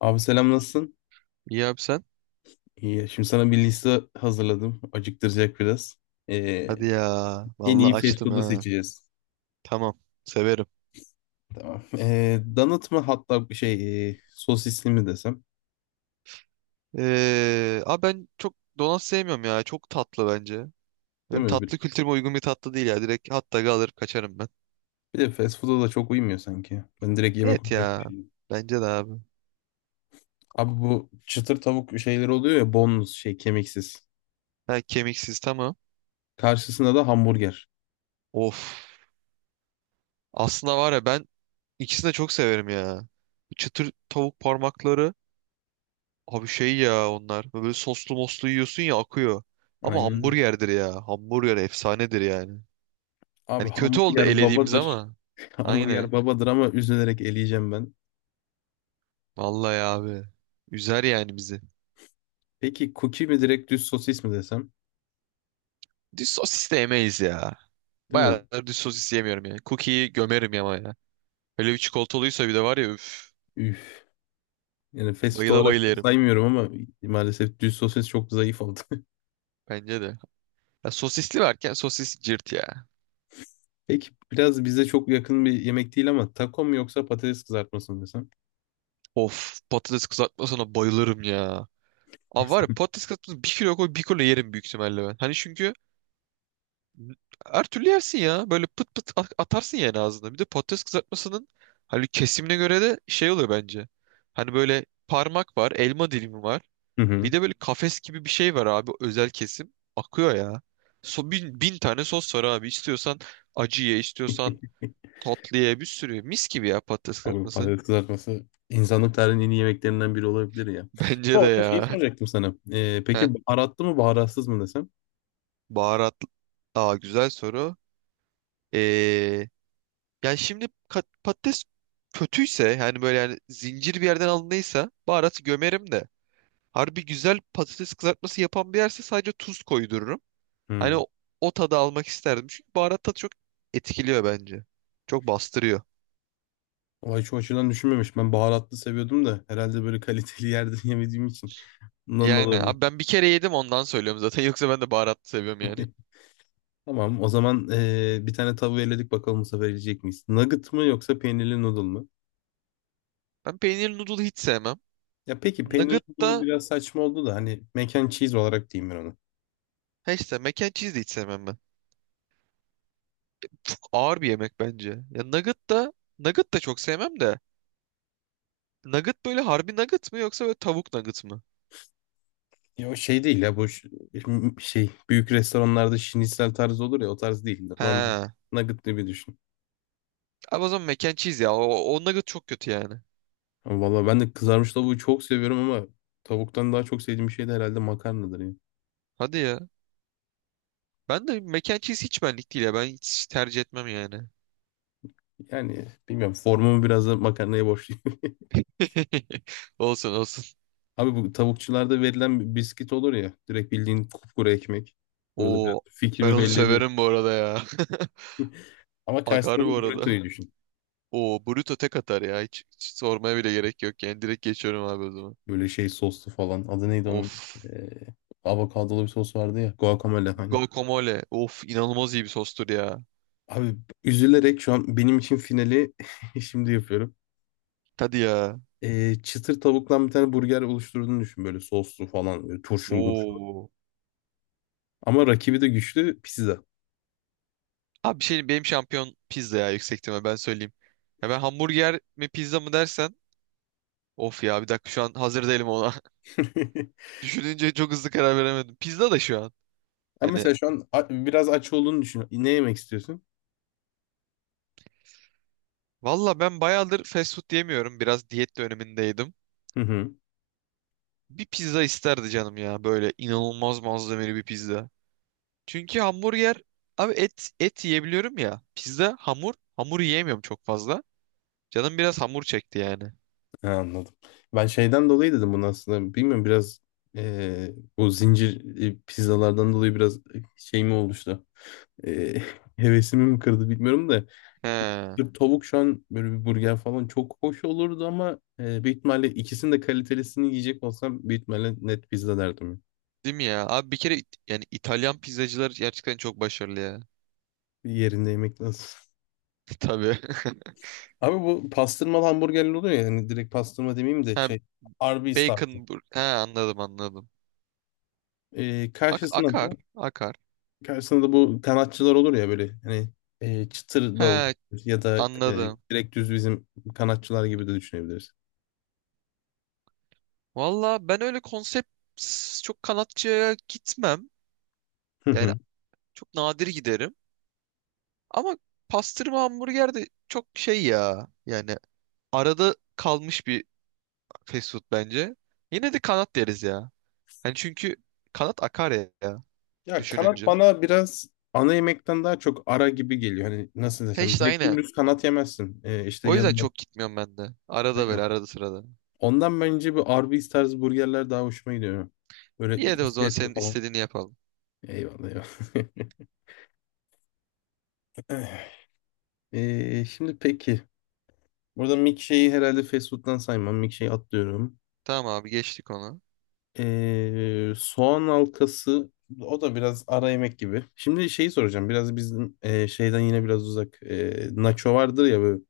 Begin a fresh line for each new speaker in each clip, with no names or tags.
Abi selam, nasılsın?
İyi abi sen?
İyi. Şimdi sana bir liste hazırladım. Acıktıracak biraz. Ee,
Hadi ya.
En
Vallahi
iyi fast
açtım
food'u
ha.
seçeceğiz.
Tamam. Severim.
Tamam. Donut mu, hatta bir şey, sosisli mi desem?
Abi ben çok donat sevmiyorum ya. Çok tatlı bence. Benim
Değil mi?
tatlı kültürüme uygun bir tatlı değil ya. Direkt hatta dog'ı alır kaçarım ben.
Bir de fast food'a da çok uymuyor sanki. Ben direkt yemek
Evet
olarak
ya.
düşünüyorum.
Bence de abi.
Abi bu çıtır tavuk şeyleri oluyor ya, boneless, şey, kemiksiz.
Ha, kemiksiz tamam.
Karşısında da hamburger.
Of. Aslında var ya ben ikisini de çok severim ya. Çıtır tavuk parmakları. Abi şey ya onlar. Böyle soslu moslu yiyorsun ya akıyor. Ama
Aynen.
hamburgerdir ya. Hamburger efsanedir yani.
Abi
Hani kötü oldu
hamburger
elediğimiz
babadır.
ama. Aynen.
Hamburger babadır ama üzülerek eleyeceğim ben.
Vallahi abi. Üzer yani bizi.
Peki cookie mi, direkt düz sosis mi desem?
Düz sosis de yemeyiz ya.
Değil mi?
Bayağıdır düz sosis yemiyorum yani. Cookie'yi gömerim ama ya. Öyle bir çikolatalıysa bir de var ya üf.
Üf. Yani fast food
Bayıla
olarak
bayıla
çok
yerim.
saymıyorum ama maalesef düz sosis çok zayıf oldu.
Bence de. Ya sosisli varken sosis cırt ya.
Peki, biraz bize çok yakın bir yemek değil ama, taco mu yoksa patates kızartması mı desem?
Of patates kızartmasına bayılırım ya. Abi var ya patates kızartması bir kilo koy bir kilo yerim büyük ihtimalle ben. Hani çünkü her türlü yersin ya. Böyle pıt pıt atarsın yani ağzına. Bir de patates kızartmasının hani kesimine göre de şey oluyor bence. Hani böyle parmak var, elma dilimi var.
Hı
Bir
hı.
de böyle kafes gibi bir şey var abi özel kesim. Akıyor ya. So, bin tane sos var abi. İstiyorsan acı ye, istiyorsan tatlı ye bir sürü. Mis gibi ya patates
Abi
kızartması.
patates kızartması insanlık tarihinin en iyi yemeklerinden biri olabilir ya.
Bence
Ama
de
orada şeyi
ya.
soracaktım sana.
Heh,
Peki, baharatlı mı baharatsız mı desem?
baharat. Aa güzel soru. Ee, yani şimdi patates kötüyse yani böyle yani zincir bir yerden alındıysa baharatı gömerim de. Harbi güzel patates kızartması yapan bir yerse sadece tuz koydururum. Hani
Hı.
o tadı almak isterdim. Çünkü baharat tadı çok etkiliyor bence. Çok bastırıyor.
Vay, şu açıdan düşünmemiş. Ben baharatlı seviyordum da herhalde böyle kaliteli yerde yemediğim için. Bundan da
Yani
olabilir.
abi ben bir kere yedim ondan söylüyorum zaten. Yoksa ben de baharatlı seviyorum yani.
Tamam o zaman, bir tane tavuğu eledik, bakalım bu sefer yiyecek miyiz? Nugget mı yoksa peynirli noodle mu?
Ben peynirli noodle hiç sevmem.
Ya peki, peynirli
Nugget
noodle'ı
da
biraz saçma oldu da, hani mac and cheese olarak diyeyim ben onu.
ha işte mac and cheese de hiç sevmem ben. Çok ağır bir yemek bence. Ya nugget da çok sevmem de. Nugget böyle harbi nugget mı yoksa böyle tavuk nugget mı?
Ya o şey değil ya, bu şey, büyük restoranlarda şinisel tarzı olur ya, o tarz değil. Normal
He.
nugget gibi düşün.
Abi o zaman mac and cheese ya. O nugget çok kötü yani.
Ama valla ben de kızarmış tavuğu çok seviyorum ama tavuktan daha çok sevdiğim şey de herhalde makarnadır ya.
Hadi ya. Ben de mac and cheese hiç benlik değil ya. Ben hiç tercih etmem yani.
Yani bilmiyorum, formumu biraz da makarnaya borçluyum.
Olsun olsun.
Abi bu tavukçularda verilen bir biskit olur ya, direkt bildiğin kupkuru ekmek. Burada biraz
Oo ben
fikrimi
onu
belli ediyor.
severim bu arada ya.
Ama
Akar
karşısında
bu
da
arada.
burrito'yu düşün.
Oo Bruto tek atar ya. Hiç sormaya bile gerek yok yani. Direkt geçiyorum abi o zaman.
Böyle şey, soslu falan. Adı neydi onun?
Of.
Ee, Avokadolu bir sos vardı ya. Guacamole, hani.
Guacamole. Of inanılmaz iyi bir sostur ya.
Abi üzülerek şu an benim için finali şimdi yapıyorum.
Hadi ya.
Çıtır tavuktan bir tane burger oluşturduğunu düşün, böyle soslu falan, böyle turşulu murşulu.
Oo.
Ama rakibi de güçlü: pizza.
Abi bir şey benim şampiyon pizza ya yüksek ihtimal ben söyleyeyim. Ya ben hamburger mi pizza mı dersen. Of ya bir dakika şu an hazır değilim ona. Düşününce çok hızlı karar veremedim. Pizza da şu an.
Ben
Hani
mesela şu an biraz aç olduğunu düşün. Ne yemek istiyorsun?
valla ben bayağıdır fast food yemiyorum. Biraz diyet dönemindeydim.
Hı hı.
Bir pizza isterdi canım ya böyle inanılmaz malzemeli bir pizza. Çünkü hamburger abi et et yiyebiliyorum ya. Pizza hamur hamur yiyemiyorum çok fazla. Canım biraz hamur çekti yani.
Ha, anladım. Ben şeyden dolayı dedim bunu aslında. Bilmiyorum, biraz o zincir pizzalardan dolayı biraz, şey mi oluştu? e, Hevesimi mi kırdı bilmiyorum da,
He,
bir tavuk şu an böyle bir burger falan çok hoş olurdu ama, büyük ihtimalle ikisinin de kalitelisini yiyecek olsam büyük ihtimalle net pizza derdim.
değil mi ya? Abi bir kere yani İtalyan pizzacılar gerçekten çok başarılı ya.
Bir yerinde yemek lazım.
Tabii.
Abi bu pastırmalı hamburgerler oluyor ya, hani direkt pastırma demeyeyim de,
Ha,
şey, Arby's tarzı.
he anladım anladım.
E,
Ak
karşısına
akar
da
akar.
karşısına da bu kanatçılar olur ya böyle, hani, çıtır da olur
He
ya da,
anladım.
direkt düz bizim kanatçılar gibi de düşünebiliriz.
Valla ben öyle konsept çok kanatçıya gitmem. Yani çok nadir giderim. Ama pastırma hamburger de çok şey ya. Yani arada kalmış bir fast food bence. Yine de kanat deriz ya. Hani çünkü kanat akar ya, ya
Ya kanat
düşününce.
bana biraz ana yemekten daha çok ara gibi geliyor. Hani nasıl
He
desem,
işte
direkt
aynen.
dümdüz kanat yemezsin. İşte
O yüzden
yanında.
çok gitmiyorum ben de. Arada
Aynen.
böyle arada sırada.
Ondan bence bir Arby's tarzı burgerler daha hoşuma gidiyor. Böyle
İyi de o zaman
izletli
senin
falan.
istediğini yapalım.
Eyvallah, eyvallah. Şimdi peki. Burada milkshake'i herhalde fast food'dan saymam. Milkshake'i atlıyorum.
Tamam abi geçtik onu.
Soğan halkası, o da biraz ara yemek gibi. Şimdi şeyi soracağım. Biraz bizim, şeyden yine biraz uzak. Nacho vardır ya, böyle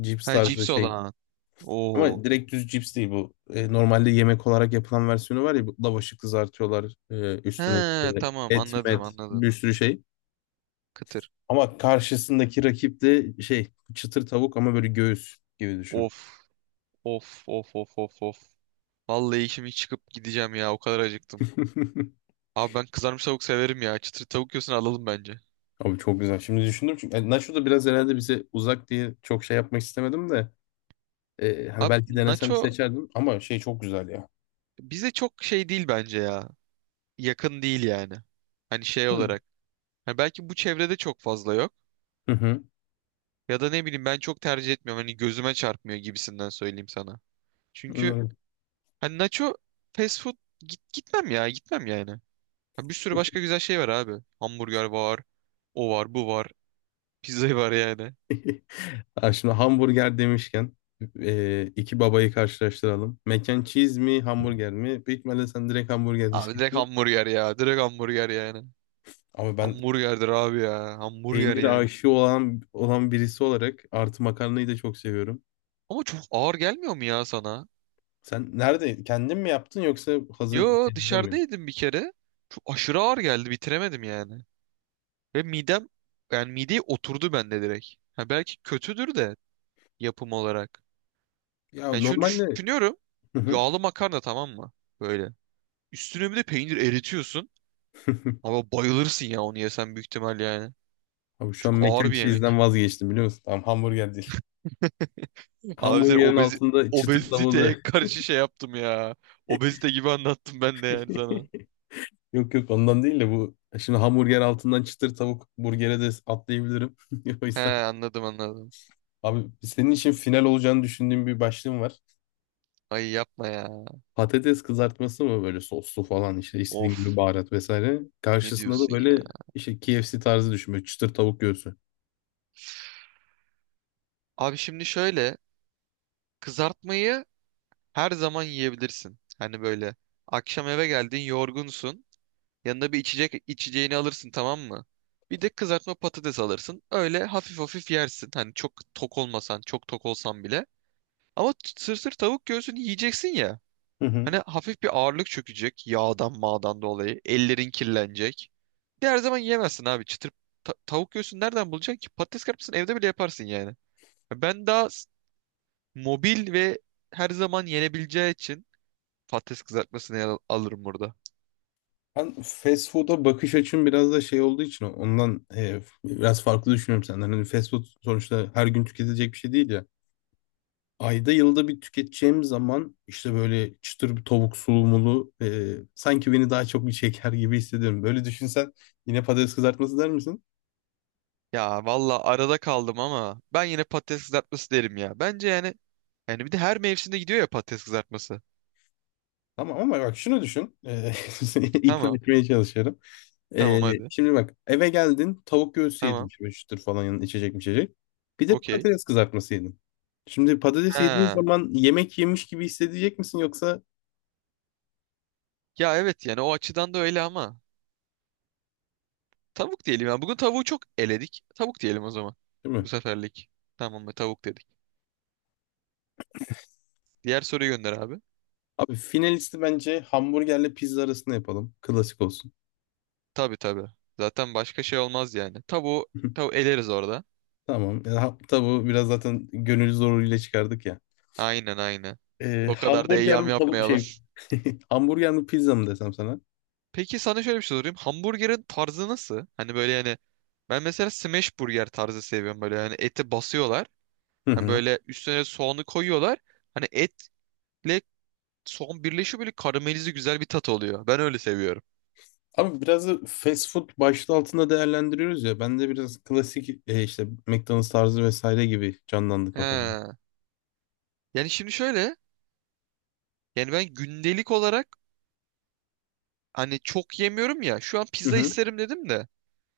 cips
Ha
tarzı
cips
şey.
olan.
Ama
Oo.
direkt düz cips değil bu. E, normalde yemek olarak yapılan versiyonu var ya. Bu lavaşı kızartıyorlar.
He
Üstüne işte
tamam
et,
anladım
met,
anladım.
bir sürü şey.
Kıtır.
Ama karşısındaki rakip de şey, çıtır tavuk ama böyle göğüs gibi düşün.
Of of of of of of. Vallahi işimi çıkıp gideceğim ya o kadar acıktım. Abi ben kızarmış tavuk severim ya. Çıtır tavuk yiyorsun alalım bence.
Abi çok güzel. Şimdi düşündüm çünkü, yani nacho da biraz herhalde bize uzak diye çok şey yapmak istemedim de, hani
Abi
belki denesem
nacho
seçerdim ama şey çok güzel ya.
bize çok şey değil bence ya. Yakın değil yani. Hani şey
Hı
olarak. Hani belki bu çevrede çok fazla yok.
hı. Hı.
Ya da ne bileyim ben çok tercih etmiyorum. Hani gözüme çarpmıyor gibisinden söyleyeyim sana. Çünkü
Anladım.
hani nacho fast food gitmem ya gitmem yani. Ha, bir sürü başka güzel şey var abi. Hamburger var. O var bu var. Pizza var yani.
Ha, şimdi hamburger demişken iki babayı karşılaştıralım. Mac and cheese mi, hamburger mi? Büyük ihtimalle sen direkt hamburger
Abi direkt
diyeceksin.
hamburger ya. Direkt hamburger yani.
Ama ben
Hamburgerdir abi ya. Hamburger
peynir
yani.
aşığı olan birisi olarak, artı makarnayı da çok seviyorum.
Ama çok ağır gelmiyor mu ya sana?
Sen nerede? Kendin mi yaptın yoksa hazır
Yo
şeylerden mi?
dışarıdaydım bir kere. Çok aşırı ağır geldi bitiremedim yani. Ve midem yani mideye oturdu bende direkt. Ha, belki kötüdür de yapım olarak.
Ya
Yani şunu
normalde.
düşünüyorum.
Hı hı.
Yağlı makarna tamam mı? Böyle. Üstüne bir de peynir eritiyorsun. Ama bayılırsın ya onu yesen büyük ihtimal yani.
Abi şu an
Çok
mac
ağır
and
bir
cheese'den
yemek.
vazgeçtim, biliyor musun? Tamam, hamburger değil.
Abi sen
Hamburgerin altında çıtır tavuğu da
obeziteye karşı şey yaptım ya. Obezite gibi anlattım ben de yani sana.
yok yok, ondan değil de, bu şimdi hamburger altından çıtır tavuk burgere de atlayabilirim. O
He
yüzden,
anladım anladım.
abi senin için final olacağını düşündüğüm bir başlığım var.
Ay yapma ya.
Patates kızartması mı, böyle soslu falan, işte istediğin gibi
Of.
baharat vesaire.
Ne
Karşısında da
diyorsun ya?
böyle işte KFC tarzı düşün, böyle çıtır tavuk göğsü.
Abi şimdi şöyle kızartmayı her zaman yiyebilirsin. Hani böyle akşam eve geldin yorgunsun. Yanına bir içecek içeceğini alırsın tamam mı? Bir de kızartma patates alırsın. Öyle hafif hafif yersin. Hani çok tok olmasan çok tok olsan bile. Ama sır sır tavuk göğsünü yiyeceksin ya.
Hı hı.
Hani hafif bir ağırlık çökecek yağdan mağdan dolayı. Ellerin kirlenecek. Bir de her zaman yiyemezsin abi. Çıtır tavuk göğsünü nereden bulacaksın ki? Patates kızartmasını evde bile yaparsın yani. Ben daha mobil ve her zaman yenebileceği için patates kızartmasını alırım burada.
Ben fast food'a bakış açım biraz da şey olduğu için ondan, biraz farklı düşünüyorum senden. Hani fast food sonuçta her gün tüketilecek bir şey değil ya. Ayda yılda bir tüketeceğim zaman, işte böyle çıtır bir tavuk sulumulu, sanki beni daha çok bir çeker gibi hissediyorum. Böyle düşünsen yine patates kızartması der misin?
Ya valla arada kaldım ama ben yine patates kızartması derim ya. Bence yani bir de her mevsimde gidiyor ya patates kızartması.
Tamam ama bak şunu düşün. İkna
Tamam.
etmeye çalışıyorum. E,
Tamam hadi.
Şimdi bak, eve geldin, tavuk göğsü yedin
Tamam.
şöyle çıtır falan, yanında içecek mi içecek. Bir de
Okey.
patates kızartması yedin. Şimdi patates yediğin
Ha.
zaman yemek yemiş gibi hissedecek misin yoksa,
Ya evet yani o açıdan da öyle ama tavuk diyelim ya. Bugün tavuğu çok eledik. Tavuk diyelim o zaman.
değil mi?
Bu seferlik. Tamam mı? Tavuk dedik. Diğer soruyu gönder abi.
Abi finalisti bence hamburgerle pizza arasında yapalım. Klasik olsun.
Tabii tabii. Zaten başka şey olmaz yani. Tavuğu, tavuğu eleriz orada.
Tamam. Tavuğu biraz zaten gönül zoruyla çıkardık ya.
Aynen aynen. O kadar da
Hamburger
eyyam
mi, tavuk,
yapmayalım.
şey, hamburger mi pizza mı desem sana?
Peki sana şöyle bir şey sorayım. Hamburgerin tarzı nasıl? Hani böyle yani ben mesela smash burger tarzı seviyorum böyle. Hani eti basıyorlar.
Hı
Hani
hı.
böyle üstüne soğanı koyuyorlar. Hani etle soğan birleşiyor böyle karamelize güzel bir tat oluyor. Ben öyle seviyorum.
Abi biraz da fast food başlığı altında değerlendiriyoruz ya. Ben de biraz klasik, işte McDonald's tarzı vesaire gibi canlandı kafamda.
He. Yani şimdi şöyle. Yani ben gündelik olarak hani çok yemiyorum ya. Şu an
Hı
pizza
hı.
isterim dedim de.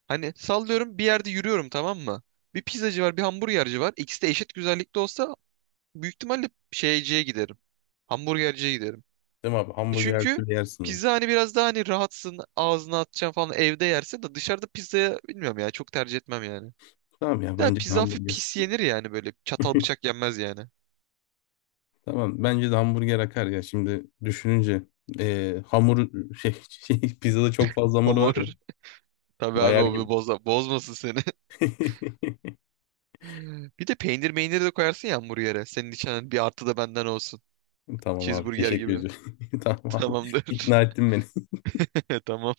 Hani sallıyorum bir yerde yürüyorum tamam mı? Bir pizzacı var bir hamburgerci var. İkisi de eşit güzellikte olsa büyük ihtimalle şeyciye giderim. Hamburgerciye giderim.
Değil mi abi? Hamburger her
Çünkü
türlü yersin ya.
pizza hani biraz daha hani rahatsın ağzına atacaksın falan evde yersin de dışarıda pizzaya bilmiyorum ya çok tercih etmem yani.
Tamam ya,
Ya
bence de
pizza hafif
hamburger.
pis yenir yani böyle çatal bıçak yenmez yani.
Tamam, bence de hamburger akar ya şimdi düşününce. E, hamur, şey, pizzada çok fazla hamur var
Hamur
ya.
tabii abi
Bayar
o bir
gibi.
bozmasın seni. Bir de peynir meynir de koyarsın ya hamburgere. Senin için hani bir artı da benden olsun.
Tamam abi,
Cheeseburger
teşekkür
gibi.
ediyorum. Tamam abi.
Tamamdır.
İkna ettin beni.
Tamam.